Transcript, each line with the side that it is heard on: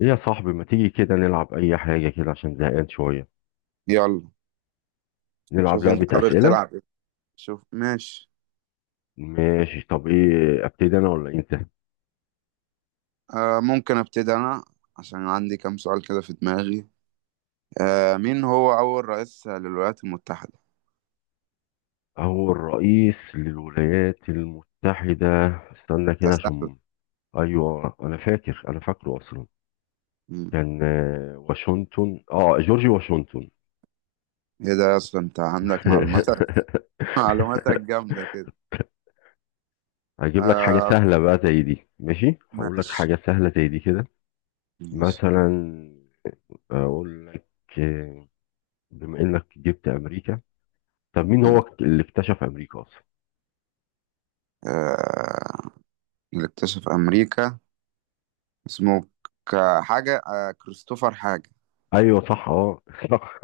left: إيه يا صاحبي، ما تيجي كده نلعب اي حاجة كده عشان زهقان شوية؟
right: يلا.
left: نلعب
right: شوف انت
left: لعبة
right: حابب
left: اسئلة.
right: تلعب ايه؟ شوف، ماشي.
left: ماشي، طب ايه، ابتدي انا ولا انت؟
right: ممكن ابتدي انا، عشان عندي كام سؤال كده في دماغي. مين هو اول رئيس للولايات المتحدة؟
left: هو الرئيس للولايات المتحدة. استنى
right: ده
left: كده
right: سهل.
left: عشان... ايوه، انا فاكره اصلا.
right: مم.
left: كان واشنطن، جورج واشنطن.
right: ايه ده، اصلا انت عندك معلوماتك. معلوماتك جامدة كده.
left: هجيب لك حاجة
right: آه
left: سهلة بقى زي دي. ماشي، هقول لك
right: ماشي
left: حاجة سهلة زي دي كده.
right: ماشي.
left: مثلا اقول لك، آه، بما انك جبت امريكا، طب مين
right: مم.
left: هو اللي اكتشف امريكا اصلا؟
right: آه اللي اكتشف امريكا اسمه حاجة، كريستوفر حاجة.
left: ايوه، صح، صح.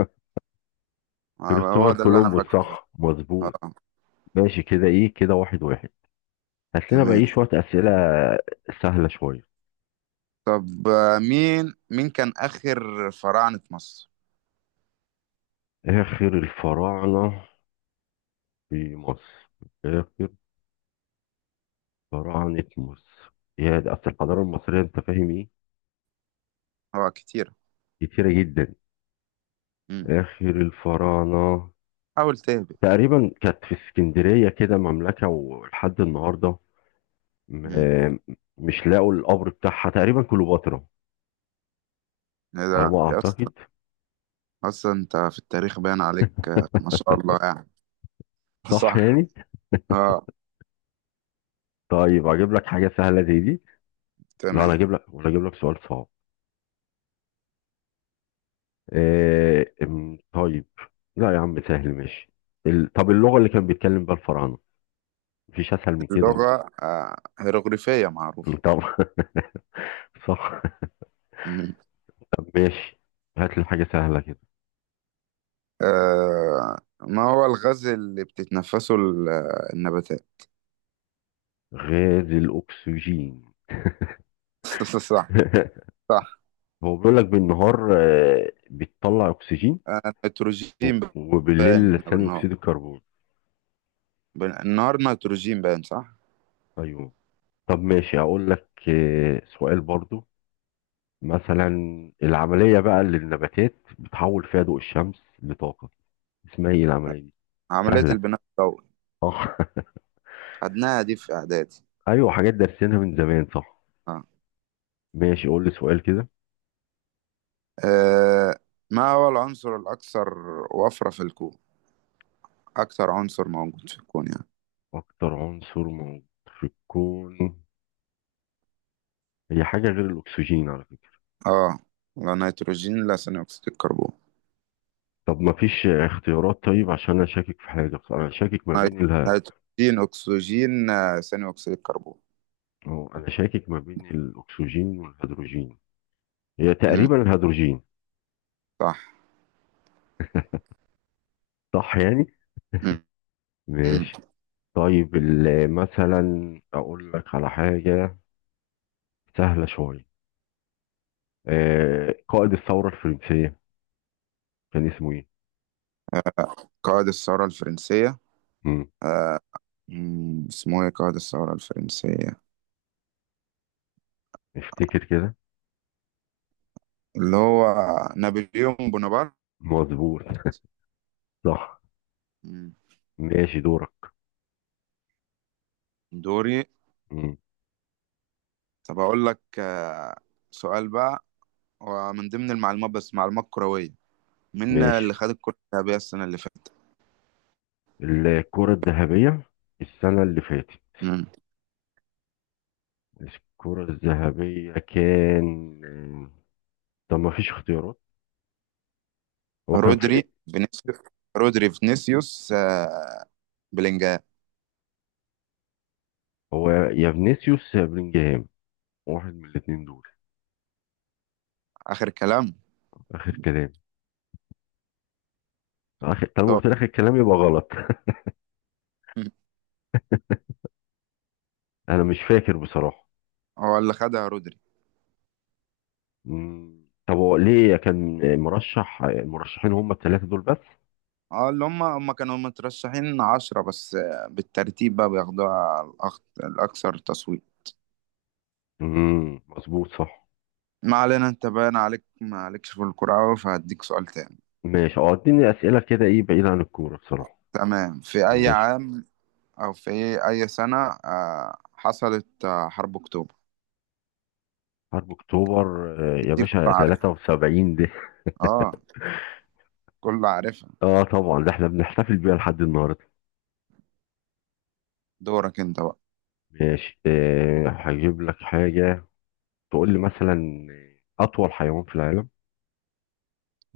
right: آه، هو
left: كريستوفر
right: ده اللي انا
left: كولومبوس،
right: فاكره بس.
left: صح مظبوط.
right: اه
left: ماشي كده، ايه كده، واحد واحد. هات لنا بقى
right: تمام.
left: ايه شويه اسئله، سهله شويه.
right: طب، مين كان آخر فراعنة مصر؟
left: اخر الفراعنه في مصر، اخر فراعنه مصر، يا ده اصل الحضاره المصريه، انت فاهم ايه،
right: هو كتير.
left: كتيره جدا.
right: مم.
left: اخر الفراعنه
right: حاول تهبط.
left: تقريبا كانت في اسكندريه كده، مملكه ولحد النهارده م-
right: مم.
left: آه، مش لاقوا القبر بتاعها، تقريبا كليوباترا،
right: ايه
left: على
right: ده
left: ما
right: يا اسطى؟
left: اعتقد.
right: اصلا انت في التاريخ باين عليك، ما شاء الله يعني.
left: صح
right: صح.
left: يعني.
right: اه
left: طيب اجيب لك حاجه سهله زي دي. لا انا
right: تمام.
left: اجيب لك، ولا اجيب لك سؤال صعب؟ آه أم، طيب، لا يا عم، سهل ماشي. طب اللغه اللي كان بيتكلم بيها الفراعنه، مفيش اسهل من كده اهو.
right: اللغة هيروغليفية معروفة.
left: طب صح.
right: مم.
left: طب ماشي، هات لي حاجه سهله كده.
right: آه ما هو الغاز اللي بتتنفسه النباتات؟
left: غاز الاكسجين.
right: صح. صح.
left: هو بيقول لك بالنهار بتطلع اكسجين،
right: آه،
left: و-
right: نيتروجين
left: وبالليل
right: باين
left: ثاني
right: بالنهار.
left: اكسيد الكربون.
right: النهار نيتروجين، باين صح.
left: ايوه. طب ماشي، هقول لك سؤال برضو. مثلا العملية بقى اللي النباتات بتحول فيها ضوء الشمس لطاقة، اسمها ايه العملية دي؟
right: عملية
left: سهلة،
right: البناء الضوئي،
left: صح.
right: خدناها دي في إعدادي.
left: ايوه، حاجات دارسينها من زمان صح.
right: آه.
left: ماشي قول لي سؤال كده.
right: آه، ما هو العنصر الأكثر وفرة في الكون؟ أكثر عنصر موجود في الكون يعني.
left: اكتر عنصر موجود في الكون، هي حاجة غير الاكسجين على فكرة.
right: آه. لا نيتروجين، لا ثاني أكسيد الكربون.
left: طب ما فيش اختيارات طيب، عشان انا شاكك في حاجة بصراحة. انا شاكك ما بين
right: نيت-
left: الها،
right: نيتروجين، أكسجين، ثاني أكسيد الكربون.
left: أو انا شاكك ما بين الاكسجين والهيدروجين. هي
right: مم.
left: تقريبا الهيدروجين،
right: صح.
left: صح يعني.
right: مم. مم.
left: ماشي. طيب مثلا اقول لك على حاجة سهلة شوية، آه قائد الثورة الفرنسية كان اسمه ايه؟
right: قائد الثورة الفرنسية.
left: مم.
right: آه. مم. اسمه إيه قائد الثورة الفرنسية؟
left: افتكر كده.
right: اللي هو نابليون بونابرت.
left: مظبوط، صح.
right: مم.
left: ماشي، دورك.
right: دوري.
left: مم.
right: طب أقول لك سؤال بقى، ومن ضمن المعلومات بس معلومات كروية، مين
left: ماشي،
right: اللي خد الكرة الذهبية السنة اللي فاتت؟
left: الكرة الذهبية السنة اللي فاتت.
right: مم.
left: الكرة الذهبية كان طب ما فيش اختيارات، هو كان في
right: رودري،
left: إيه؟
right: فينيسيوس. رودري فينيسيوس، بلينجهام.
left: هو يا فينيسيوس يا بلينجهام، واحد من الاثنين دول.
right: آخر كلام.
left: آخر كلام، آخر. طالما
right: طب.
left: قلت لك الكلام يبقى غلط.
right: مم.
left: أنا مش فاكر بصراحة.
right: هو اللي خدها رودري.
left: مم. طب هو ليه كان مرشح، المرشحين هم الثلاثة دول بس؟
right: اه، اللي هم كانوا مترشحين 10 بس، بالترتيب بقى بياخدوها الأكثر تصويت.
left: مم. مظبوط، صح.
right: ما علينا، انت باين عليك ما عليكش في الكرة أوي، فهديك سؤال تاني.
left: ماشي، اديني أسئلة كده ايه، بعيد عن الكورة بصراحة.
right: تمام، في أي
left: ماشي،
right: عام، أو في أي سنة، حصلت حرب أكتوبر؟
left: حرب اكتوبر يا
right: دي
left: باشا،
right: كلها عارفها.
left: 73 دي.
right: اه كلها عارفها.
left: اه طبعا، ده احنا بنحتفل بيها لحد النهارده.
right: دورك انت بقى.
left: ماشي، هجيب لك حاجة، تقول لي مثلا أطول حيوان في العالم.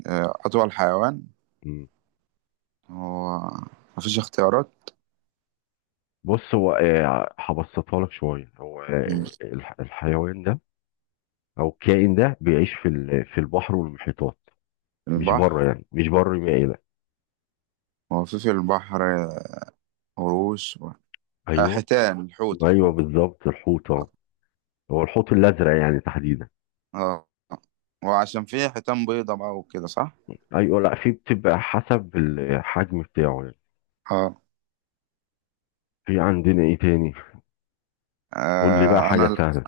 right: آه، أطول حيوان.
left: مم.
right: هو مفيش اختيارات.
left: بص، هو هبسطها لك شوية. هو
right: مم.
left: الحيوان ده أو الكائن ده بيعيش في في البحر والمحيطات، مش بره
right: البحر.
left: يعني، مش بره، يبقى ايه ده؟
right: هو في البحر قروش و آه،
left: ايوه.
right: حيتان، الحوت
left: ايوه
right: الحوت
left: بالظبط، الحوت اه. هو الحوت الازرق يعني تحديدا.
right: اه، وعشان فيه حيتان بيضة بقى وكده صح؟
left: ايوه لا، في بتبقى حسب الحجم بتاعه يعني.
right: اه.
left: في عندنا ايه تاني؟ قول لي بقى
right: آه، أنا
left: حاجه
right: ال-
left: سهله.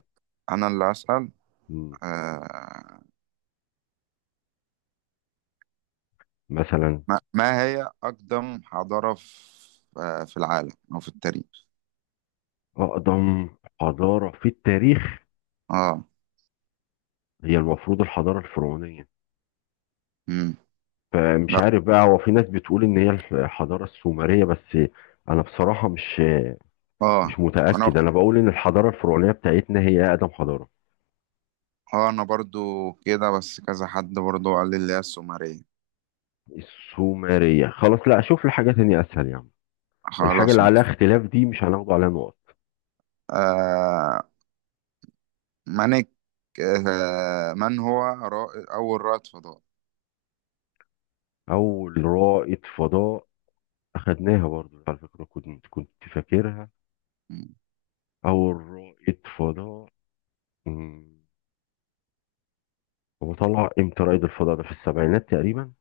right: أنا اللي أسأل.
left: مم.
right: آه،
left: مثلا
right: ما هي أقدم حضارة في، في العالم أو في التاريخ؟
left: اقدم حضاره في التاريخ.
right: اه.
left: هي المفروض الحضاره الفرعونيه،
right: امم.
left: فمش
right: لا.
left: عارف بقى، هو في ناس بتقول ان هي الحضاره السومريه بس. انا بصراحه مش،
right: اه
left: مش
right: أنا.
left: متاكد. انا بقول ان الحضاره الفرعونيه بتاعتنا هي اقدم حضاره.
right: اه أنا برضو كده، بس كذا حد برضو قال لي اللي هي السومرية.
left: السومرية؟ خلاص، لا اشوف لي حاجة تانية اسهل يا عم. الحاجة
right: خلاص.
left: اللي عليها اختلاف دي مش هناخد عليها نقط.
right: آه، مانك. من هو أول رائد فضاء؟
left: اول رائد فضاء، اخدناها برضو على فكرة، كنت فاكرها.
right: مم.
left: اول رائد فضاء، مم، هو طلع امتى رائد الفضاء ده، في السبعينات تقريبا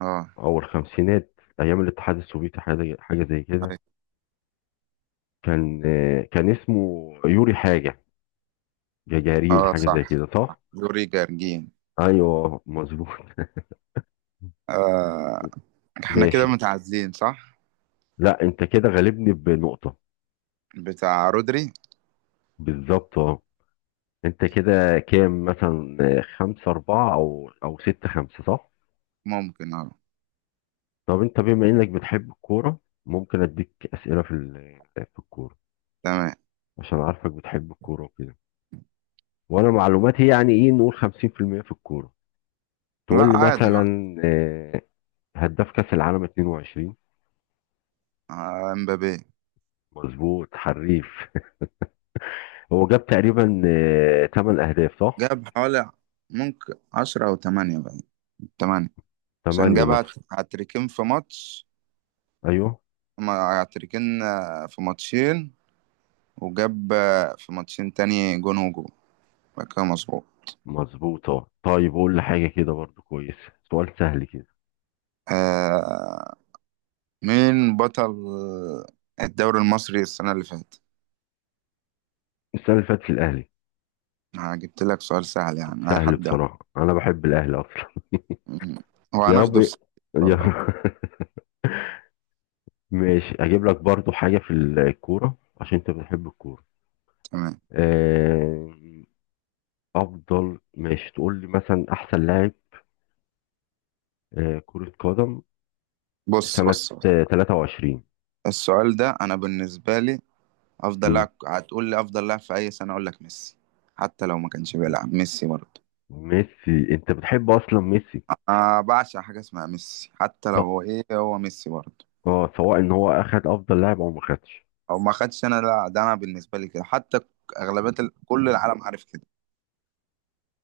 right: اه.
left: او الخمسينات، ايام الاتحاد السوفيتي، حاجة زي كده.
right: أي.
left: كان اسمه يوري حاجة، جاجارين،
right: اه
left: حاجة
right: صح،
left: زي كده صح.
right: يوري جارجين.
left: ايوه مظبوط.
right: آه. احنا كده
left: ماشي.
right: متعادلين صح؟
left: لا، انت كده غالبني بنقطة،
right: بتاع رودري.
left: بالظبط اه. انت كده كام مثلا، خمسة أربعة أو ستة خمسة صح؟
right: ممكن اه.
left: طب انت بما انك بتحب الكورة، ممكن اديك أسئلة في في الكورة،
right: تمام.
left: عشان عارفك بتحب الكورة وكده. وانا معلوماتي يعني ايه، نقول 50% في المية في الكورة.
right: لا
left: تقول لي
right: عادي بقى.
left: مثلا هداف كأس العالم 22.
right: آه، امبابي.
left: مظبوط، حريف. هو جاب تقريبا 8 أهداف، صح؟
right: جاب حوالي، ممكن 10 أو 8 بقى. تمانية. عشان
left: 8
right: جاب
left: مثلا.
right: هاتريكين في ماتش.
left: ايوه،
right: ما هاتريكين، في ماتشين. وجاب في ماتشين تاني جون وجون. بقى كده مظبوط.
left: مظبوط طيب. قول لي حاجة كده برضو كويس، سؤال سهل كده.
right: آه مين بطل الدوري المصري السنة اللي فاتت؟
left: السنة اللي فاتت الأهلي.
right: آه، جبت لك سؤال سهل يعني أي
left: سهل
right: حد يعني.
left: بصراحة، أنا بحب الأهلي أصلا.
right: مم. هو
left: يا رب
right: هناخده السنة دي إن شاء
left: يا
right: الله.
left: رب. ماشي، أجيب لك برضو حاجة في الكورة عشان أنت بتحب الكورة.
right: تمام.
left: آه، أفضل، ماشي، تقول لي مثلا أحسن لاعب كرة قدم
right: بص
left: سنة
right: بص بص،
left: 23.
right: السؤال ده أنا بالنسبة لي، أفضل
left: مم.
right: لاعب، هتقول لي أفضل لاعب في أي سنة أقول لك ميسي. حتى لو ما كانش بيلعب ميسي برضه.
left: ميسي، أنت بتحب أصلا ميسي.
right: أنا بعشق حاجة اسمها ميسي، حتى لو
left: طب
right: هو إيه، هو ميسي برضه.
left: سواء إن هو أخد أفضل لاعب أو ما خدش.
right: أو ما خدش، أنا لا، ده أنا بالنسبة لي كده حتى. أغلبية كل العالم عارف كده.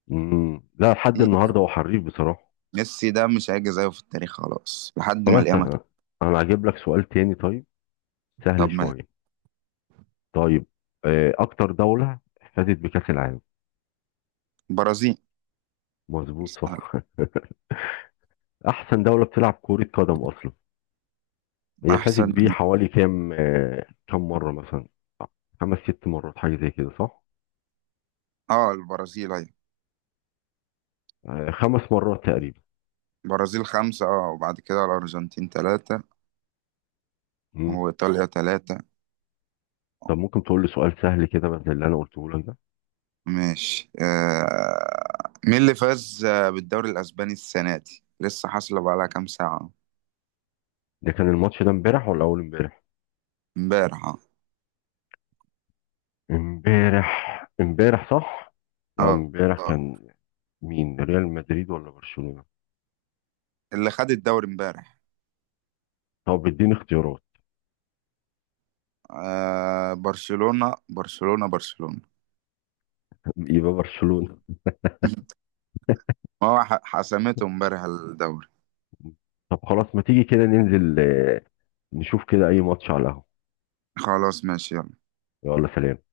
left: مم. لا، لحد النهاردة هو حريف بصراحة.
right: ميسي ده مش هيجي زيه في التاريخ، خلاص لحد ما
left: خلاص.
right: القيامة.
left: أنا هجيب لك سؤال تاني طيب،
right: طب
left: سهل
right: ما.
left: شوية. طيب اكتر دولة فازت بكأس العالم.
right: البرازيل.
left: مظبوط صح. احسن دولة بتلعب كرة قدم اصلا، هي فازت
right: أحسن.
left: بيه حوالي كام، كام مرة مثلا؟ خمس ست مرات حاجة زي كده صح؟
right: اه البرازيل أيوة.
left: خمس مرات تقريبا.
right: البرازيل خمسة، اه، وبعد كده الأرجنتين تلاتة،
left: مم.
right: وإيطاليا تلاتة.
left: طب ممكن تقول لي سؤال سهل كده، بس زي اللي انا قلته لك ده؟
right: ماشي. آه. مين اللي فاز، بالدوري الأسباني السنة دي؟ لسه حاصلة بقالها كام ساعة.
left: ده كان الماتش ده امبارح ولا اول امبارح؟
right: امبارح اه.
left: امبارح. امبارح صح،
right: اه.
left: امبارح
right: آه.
left: كان مين، ريال مدريد ولا برشلونة؟
right: اللي خد الدوري امبارح.
left: طب اديني اختيارات.
right: آه. برشلونة، برشلونة، برشلونة.
left: يبقى برشلونة.
right: ما هو حسمته امبارح الدوري.
left: طب خلاص، ما تيجي كده ننزل نشوف كده اي ماتش على القهوة.
right: خلاص ماشي يلا.
left: يلا، سلام.